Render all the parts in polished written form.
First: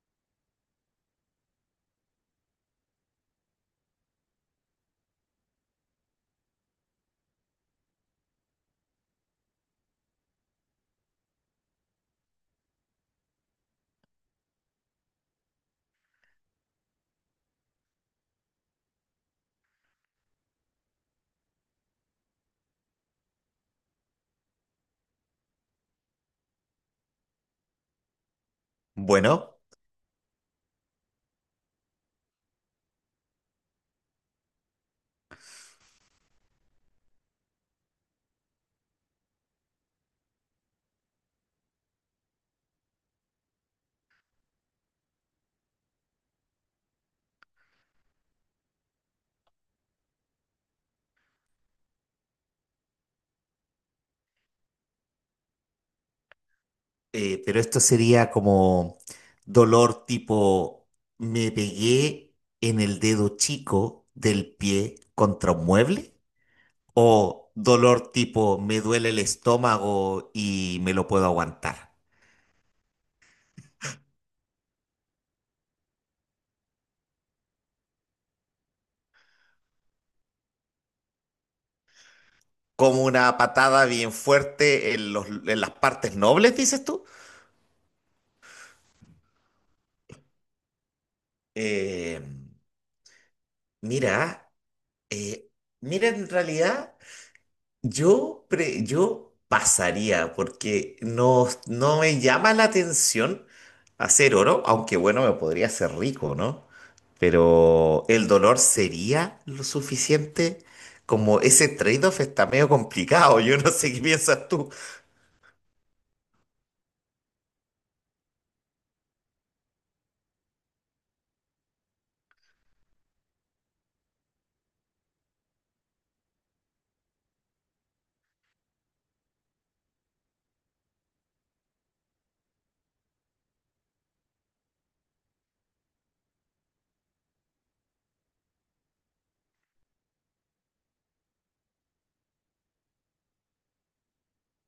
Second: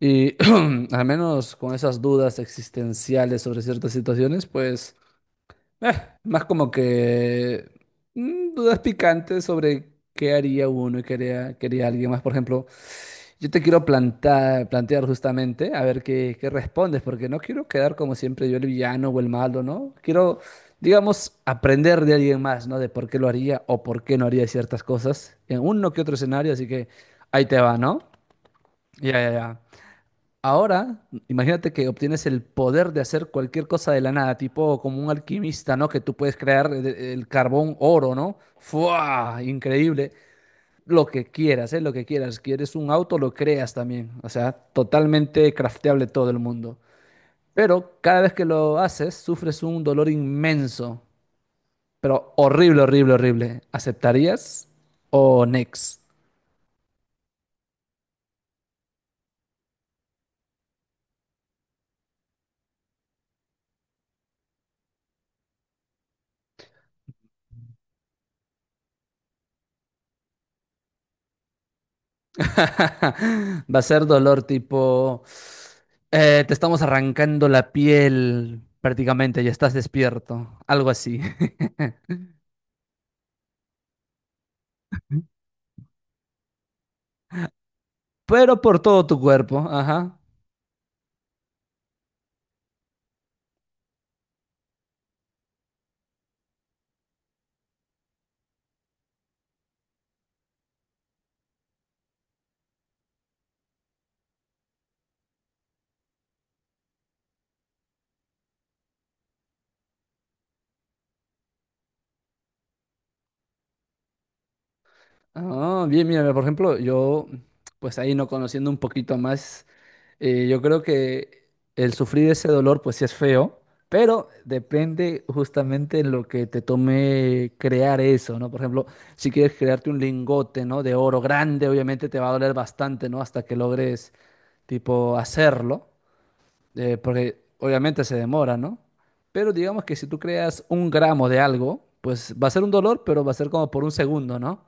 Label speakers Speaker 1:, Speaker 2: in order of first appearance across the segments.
Speaker 1: Y al menos con esas dudas existenciales sobre ciertas situaciones, pues eh, más como que dudas picantes sobre qué haría uno y qué haría alguien más. Por ejemplo, yo te quiero plantear justamente, a ver qué respondes, porque no quiero quedar como siempre yo el villano o el malo, ¿no? Quiero, digamos, aprender de alguien más, ¿no? De por qué lo haría o por qué no haría ciertas cosas en uno que otro escenario, así que ahí te va, ¿no? Ya, ya, ya.
Speaker 2: Bueno,
Speaker 1: Ahora, imagínate que obtienes el poder de hacer cualquier cosa de la nada, tipo como un alquimista, ¿no? Que tú puedes crear el carbón oro, ¿no? ¡Fua! Increíble. Lo que quieras, ¿eh? Lo que quieras. Quieres un auto, lo creas también. O sea, totalmente crafteable todo el mundo. Pero cada vez que lo haces, sufres un dolor inmenso, pero horrible, horrible, horrible. ¿Aceptarías o next?
Speaker 2: pero esto sería como dolor tipo, me pegué en el dedo chico del pie contra un mueble o dolor tipo, me duele el estómago y me lo puedo aguantar.
Speaker 1: Va a ser dolor tipo, te estamos arrancando la piel prácticamente, ya estás despierto, algo así.
Speaker 2: Como una patada bien fuerte en en las partes nobles, dices tú.
Speaker 1: Pero por todo tu cuerpo, ajá.
Speaker 2: Eh, mira, eh, mira, en realidad, yo pasaría porque no me llama la atención hacer oro, aunque bueno, me podría hacer rico, ¿no? Pero el dolor sería lo suficiente. Como ese trade-off está medio complicado, yo no sé qué piensas tú.
Speaker 1: Ah, bien, mira, por ejemplo, yo, pues ahí no conociendo un poquito más, yo creo que el sufrir ese dolor, pues sí es feo, pero depende justamente en lo que te tome crear eso, ¿no? Por ejemplo, si quieres crearte un lingote, ¿no? De oro grande, obviamente te va a doler bastante, ¿no? Hasta que logres, tipo, hacerlo, porque obviamente se demora, ¿no? Pero digamos que si tú creas un gramo de algo, pues va a ser un dolor, pero va a ser como por un segundo, ¿no?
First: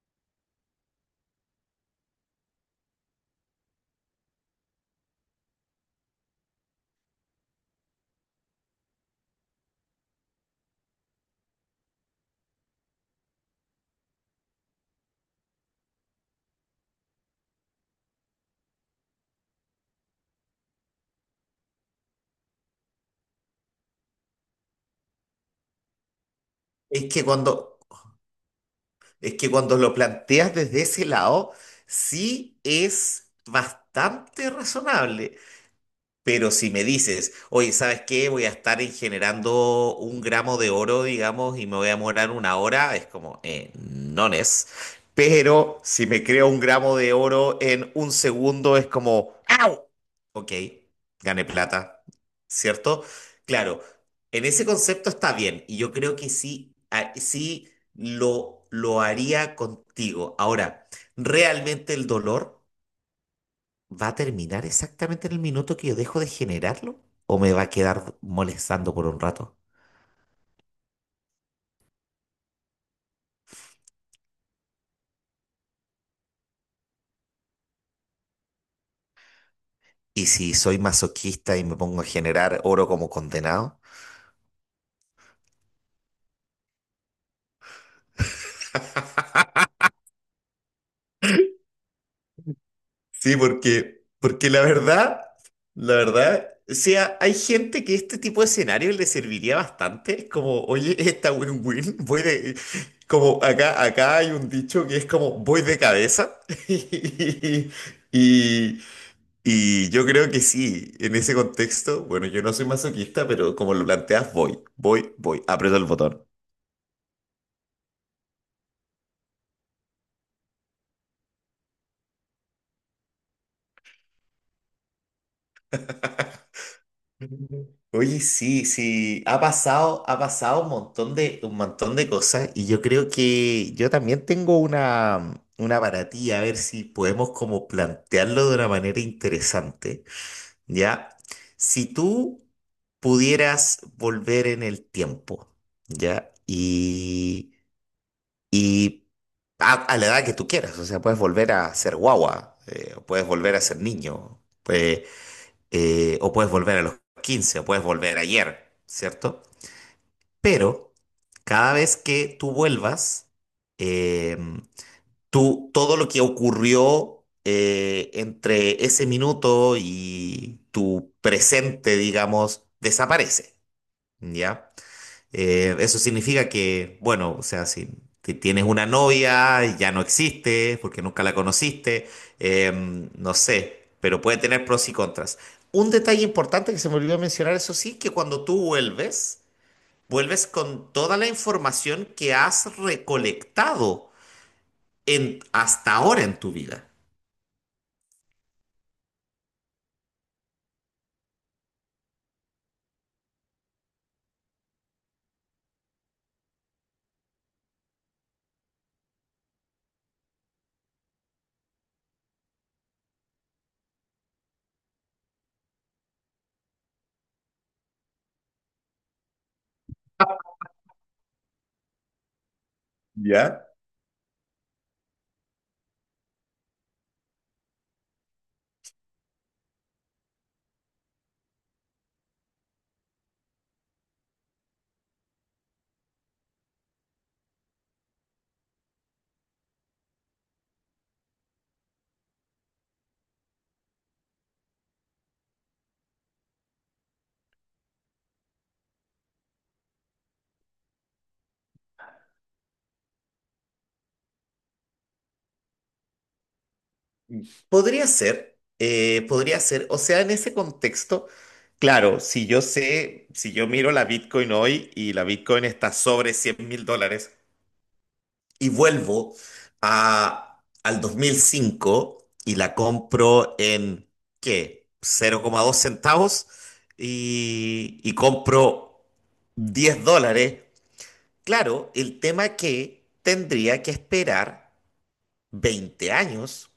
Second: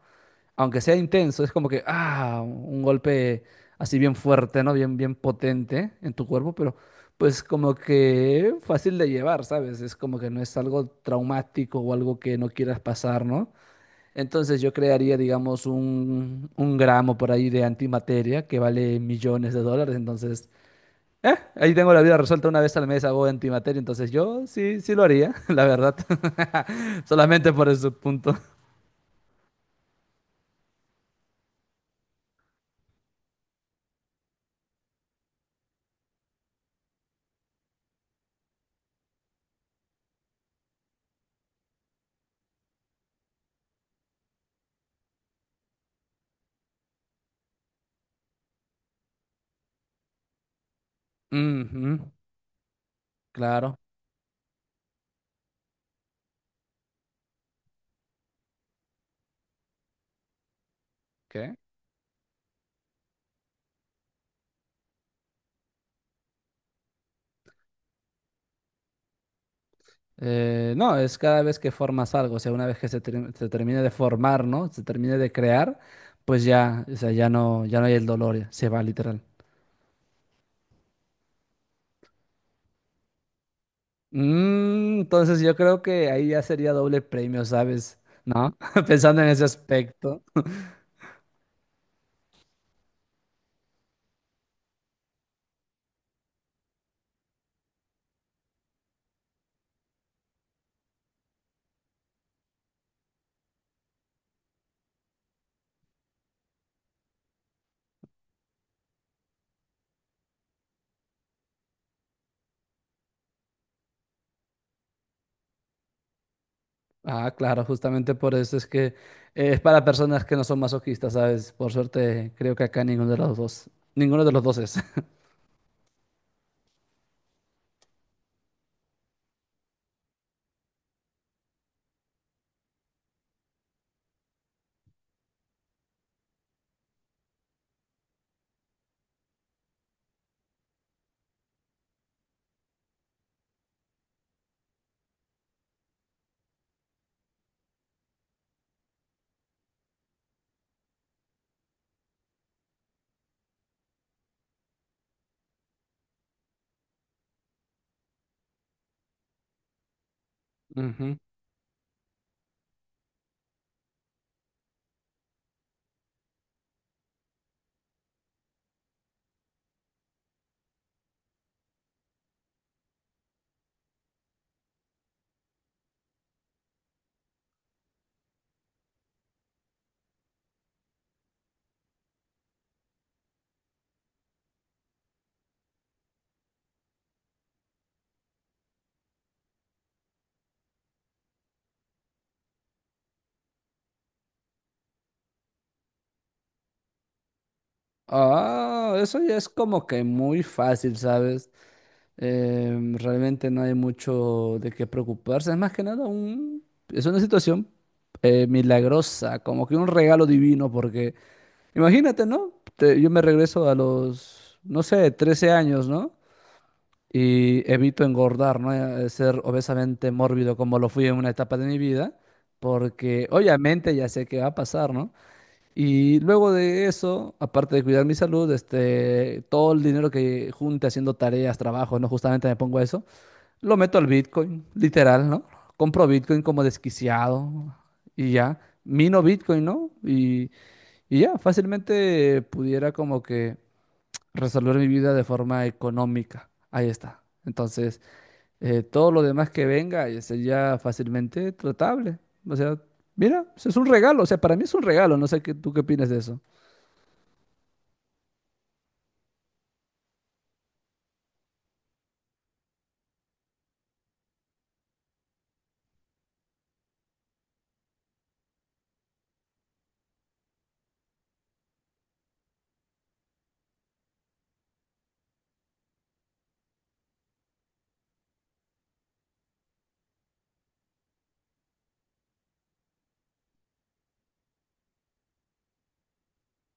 Speaker 1: Aunque sea intenso, es como que, ah, un golpe así bien fuerte, ¿no? Bien, bien potente en tu cuerpo, pero pues como que fácil de llevar, ¿sabes? Es como que no es algo traumático o algo que no quieras pasar, ¿no? Entonces yo crearía, digamos, un gramo por ahí de antimateria que vale millones de dólares, entonces, ahí tengo la vida resuelta una vez al mes hago antimateria, entonces yo sí, sí lo haría, la verdad,
Speaker 2: Es que
Speaker 1: solamente por
Speaker 2: cuando,
Speaker 1: ese punto.
Speaker 2: es que cuando lo planteas desde ese lado, sí es bastante razonable. Pero si me dices, oye, ¿sabes qué? Voy a estar en generando un gramo de oro, digamos, y me voy a demorar una hora, es como, no es. Pero si me creo un gramo de oro en un segundo, es como, ¡au! Ok, gané
Speaker 1: Ujú,
Speaker 2: plata, ¿cierto?
Speaker 1: claro.
Speaker 2: Claro, en ese concepto está bien, y yo creo que sí, sí lo haría contigo. Ahora,
Speaker 1: ¿Qué?
Speaker 2: realmente el dolor. ¿Va a terminar exactamente en el minuto que yo dejo de generarlo? ¿O me va a quedar molestando por un rato?
Speaker 1: No, es cada vez que formas algo, o sea, una vez que se termine de formar, ¿no? Se termine de crear, pues ya, o sea, ya no hay el dolor, ya, se va literal.
Speaker 2: ¿Y si soy masoquista y me pongo a generar oro como condenado?
Speaker 1: Mm, entonces yo creo que ahí ya sería doble premio, ¿sabes? ¿No? Pensando en ese aspecto.
Speaker 2: Sí, porque la verdad, o sea, hay gente que este tipo de escenario le serviría bastante. Es como, oye, esta win-win, voy de. Como acá hay un dicho que es como voy de cabeza. Y, Y yo creo que sí, en ese contexto, bueno, yo no soy masoquista, pero como lo planteas, voy, voy, voy, aprieto el botón.
Speaker 1: Ah, claro, justamente por eso es que es para personas que no son masoquistas, ¿sabes? Por suerte, creo que acá ninguno de los dos es.
Speaker 2: Oye, sí, sí, ha pasado un montón de cosas y yo creo que yo también tengo una para ti, a ver si podemos como plantearlo de una manera interesante, ¿ya? Si tú pudieras volver en el tiempo, ¿ya? y a la edad que tú quieras. O sea, puedes volver a ser guagua, o puedes volver a ser niño, o puedes volver a los 15 o puedes volver ayer, ¿cierto? Pero
Speaker 1: Ujú.
Speaker 2: cada vez que tú vuelvas, eh, todo lo que ocurrió entre ese minuto y tu presente, digamos, desaparece, ¿ya? Eso significa que, bueno, o sea, si tienes una novia, ya no existe porque nunca la conociste, no sé, pero puede tener pros y contras. Un detalle importante que se me olvidó mencionar, eso sí, que cuando tú vuelves, vuelves con toda la información que has recolectado hasta ahora en tu vida.
Speaker 1: Ah, eso ya es como que muy fácil, ¿sabes? Realmente no hay mucho de qué preocuparse. Es más que nada es una situación milagrosa, como que un regalo divino, porque imagínate, ¿no? Yo me regreso a los, no sé, 13 años, ¿no? Y evito engordar, ¿no? Ser obesamente mórbido como lo fui en una etapa de mi vida, porque
Speaker 2: Ya.
Speaker 1: obviamente ya sé qué va a pasar, ¿no? Y luego de eso, aparte de cuidar mi salud, este, todo el dinero que junte haciendo tareas, trabajo, ¿no? Justamente me pongo a eso, lo meto al Bitcoin, literal, ¿no? Compro Bitcoin como desquiciado y ya. Mino Bitcoin, ¿no? Y ya, fácilmente pudiera como que resolver mi vida de forma económica. Ahí está. Entonces, todo lo demás que venga sería fácilmente tratable. O sea, mira, es un regalo. O sea, para mí es un regalo. No sé qué, tú qué opinas de eso.
Speaker 2: Podría ser, o sea, en ese contexto, claro, si yo miro la Bitcoin hoy y la Bitcoin está sobre 100.000 dólares y vuelvo al 2005 y la compro en, ¿qué? 0,2 centavos y compro 10 dólares, claro, el tema que tendría que esperar 20 años,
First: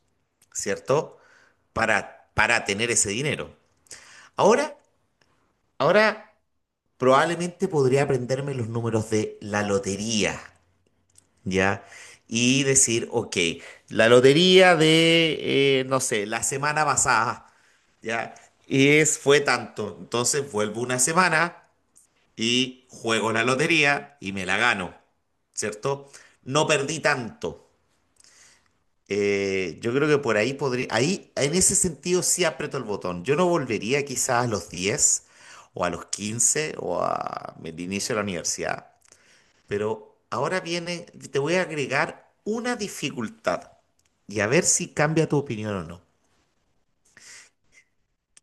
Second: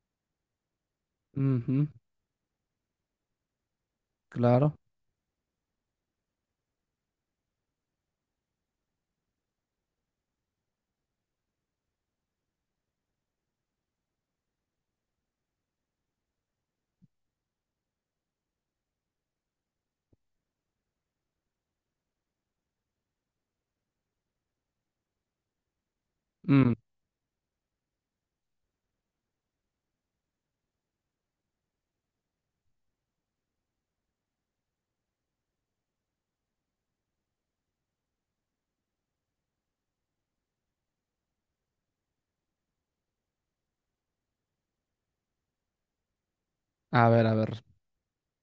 Speaker 2: ¿cierto?
Speaker 1: Ujú,
Speaker 2: Para tener ese dinero.
Speaker 1: claro.
Speaker 2: Ahora, ahora probablemente podría aprenderme los números de la lotería, ¿ya? Y decir, ok, la lotería no sé, la semana pasada, ¿ya? Fue tanto. Entonces vuelvo una semana y juego la lotería y me la gano, ¿cierto? No
Speaker 1: Mm,
Speaker 2: perdí tanto. Yo creo que por ahí podría, ahí en ese sentido sí aprieto el botón. Yo no volvería quizás a los 10 o a los 15 o a el inicio de la universidad, pero ahora viene, te voy a agregar una dificultad y a ver si cambia tu opinión o no.
Speaker 1: a ver, a ver.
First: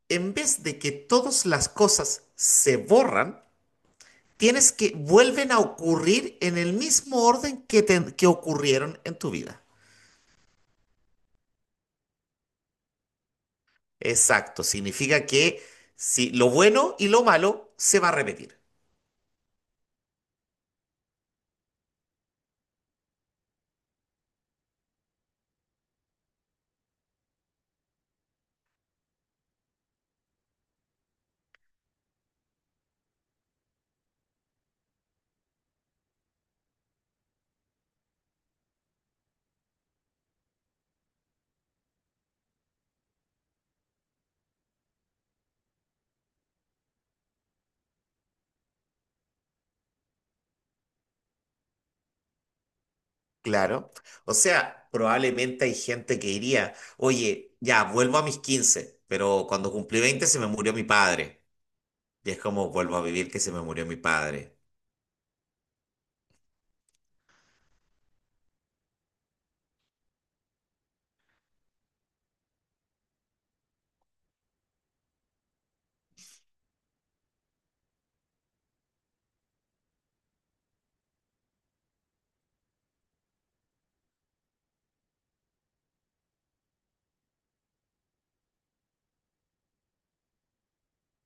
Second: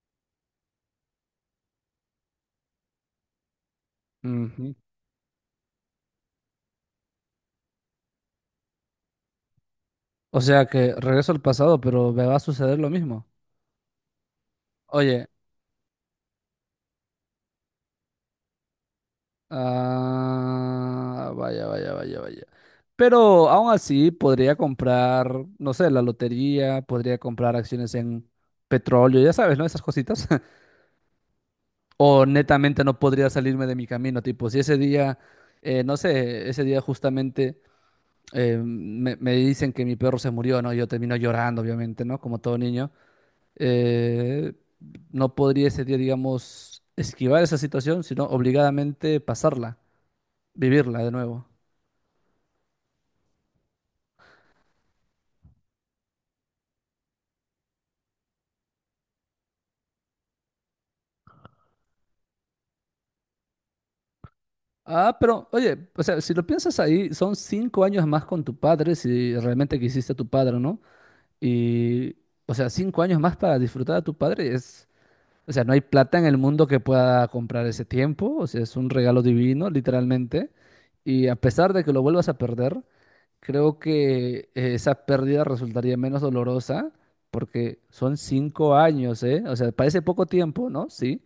Speaker 2: En vez de que todas las cosas se borran, tienes
Speaker 1: Ujú.
Speaker 2: que vuelven a ocurrir en el mismo orden que ocurrieron en tu vida.
Speaker 1: O sea que regreso al pasado, pero me va a suceder lo mismo.
Speaker 2: Exacto, significa
Speaker 1: Oye,
Speaker 2: que si lo bueno y lo malo se va a repetir,
Speaker 1: ah, vaya, vaya, vaya, vaya. Pero aún así podría comprar, no sé, la lotería, podría comprar acciones en petróleo, ya sabes, ¿no? Esas cositas. O netamente no podría salirme de mi camino, tipo, si ese día, no sé, ese día justamente me dicen que mi perro se murió, ¿no? Yo termino llorando, obviamente, ¿no? Como todo niño. Eh, no podría ese día, digamos, esquivar esa situación, sino obligadamente pasarla, vivirla de nuevo.
Speaker 2: claro. O sea, probablemente hay gente que diría, oye, ya, vuelvo a mis 15, pero cuando cumplí 20 se me murió mi padre. Y es como, vuelvo a vivir que se me murió mi padre.
Speaker 1: Ah, pero oye, o sea, si lo piensas ahí, son 5 años más con tu padre, si realmente quisiste a tu padre, ¿no? Y, o sea, 5 años más para disfrutar a tu padre es, o sea, no hay plata en el mundo que pueda comprar ese tiempo, o sea, es un regalo divino, literalmente. Y a pesar de que lo vuelvas a perder, creo que esa pérdida resultaría menos dolorosa, porque son 5 años, ¿eh? O sea, parece poco tiempo, ¿no? Sí,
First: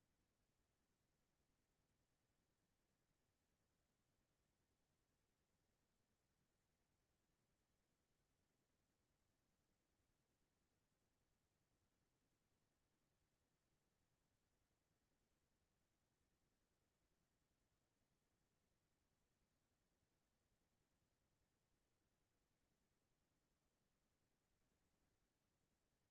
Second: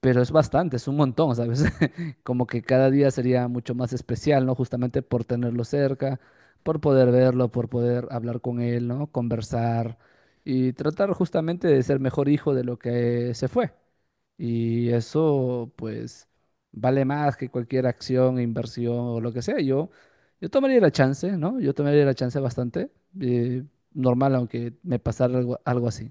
Speaker 1: pero es bastante, es un montón, ¿sabes? Como que cada día sería mucho más especial, ¿no? Justamente por tenerlo cerca, por poder verlo, por poder hablar con él, ¿no? Conversar y tratar justamente de ser mejor hijo de lo que se fue. Y eso, pues, vale más que cualquier acción, inversión o lo que sea. Yo tomaría la chance, ¿no? Yo tomaría la chance bastante, eh, normal, aunque me pasara algo, algo así.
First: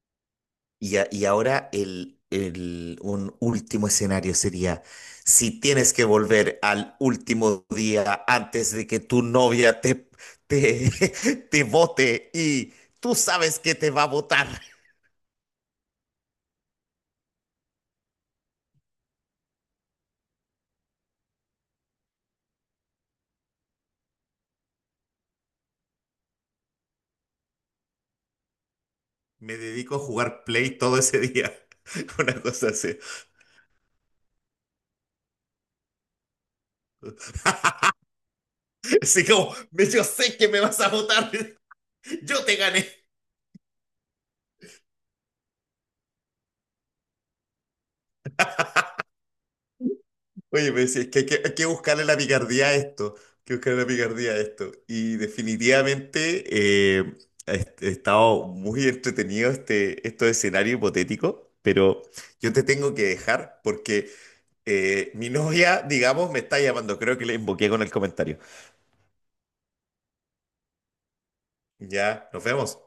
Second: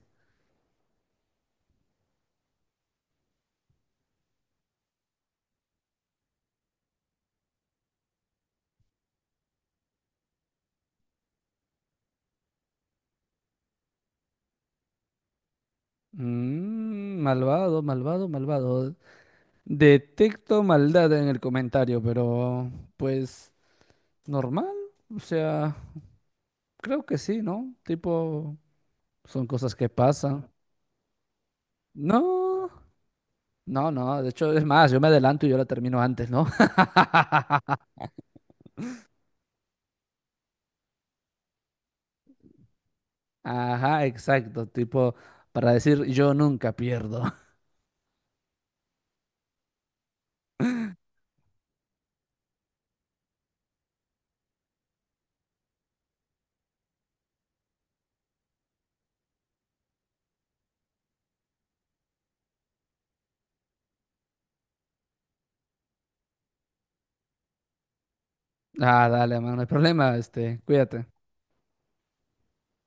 Speaker 2: Y ahora el un último escenario sería, si tienes que volver al último día antes de que tu novia te, te vote y tú sabes que te va a votar.
Speaker 1: Mm, malvado, malvado, malvado. Detecto maldad en el comentario, pero pues normal, o sea, creo que sí, ¿no? Tipo, son
Speaker 2: Me
Speaker 1: cosas que
Speaker 2: dedico a jugar
Speaker 1: pasan.
Speaker 2: Play todo ese día. Una cosa
Speaker 1: No,
Speaker 2: así.
Speaker 1: no, no, de hecho es más, yo me adelanto y yo la termino antes, ¿no?
Speaker 2: Así como, yo sé que me vas a votar. Yo te gané.
Speaker 1: Ajá, exacto, tipo, para decir yo nunca pierdo.
Speaker 2: Oye, me decía, es que, hay que buscarle la picardía a esto. Hay que buscarle la picardía a esto. Y definitivamente he estado muy entretenido estos escenarios hipotéticos. Pero yo te tengo que dejar porque mi novia, digamos, me está llamando. Creo que le invoqué con el comentario.
Speaker 1: Ah, dale, man, no hay problema, este, cuídate.
Speaker 2: Ya, nos vemos.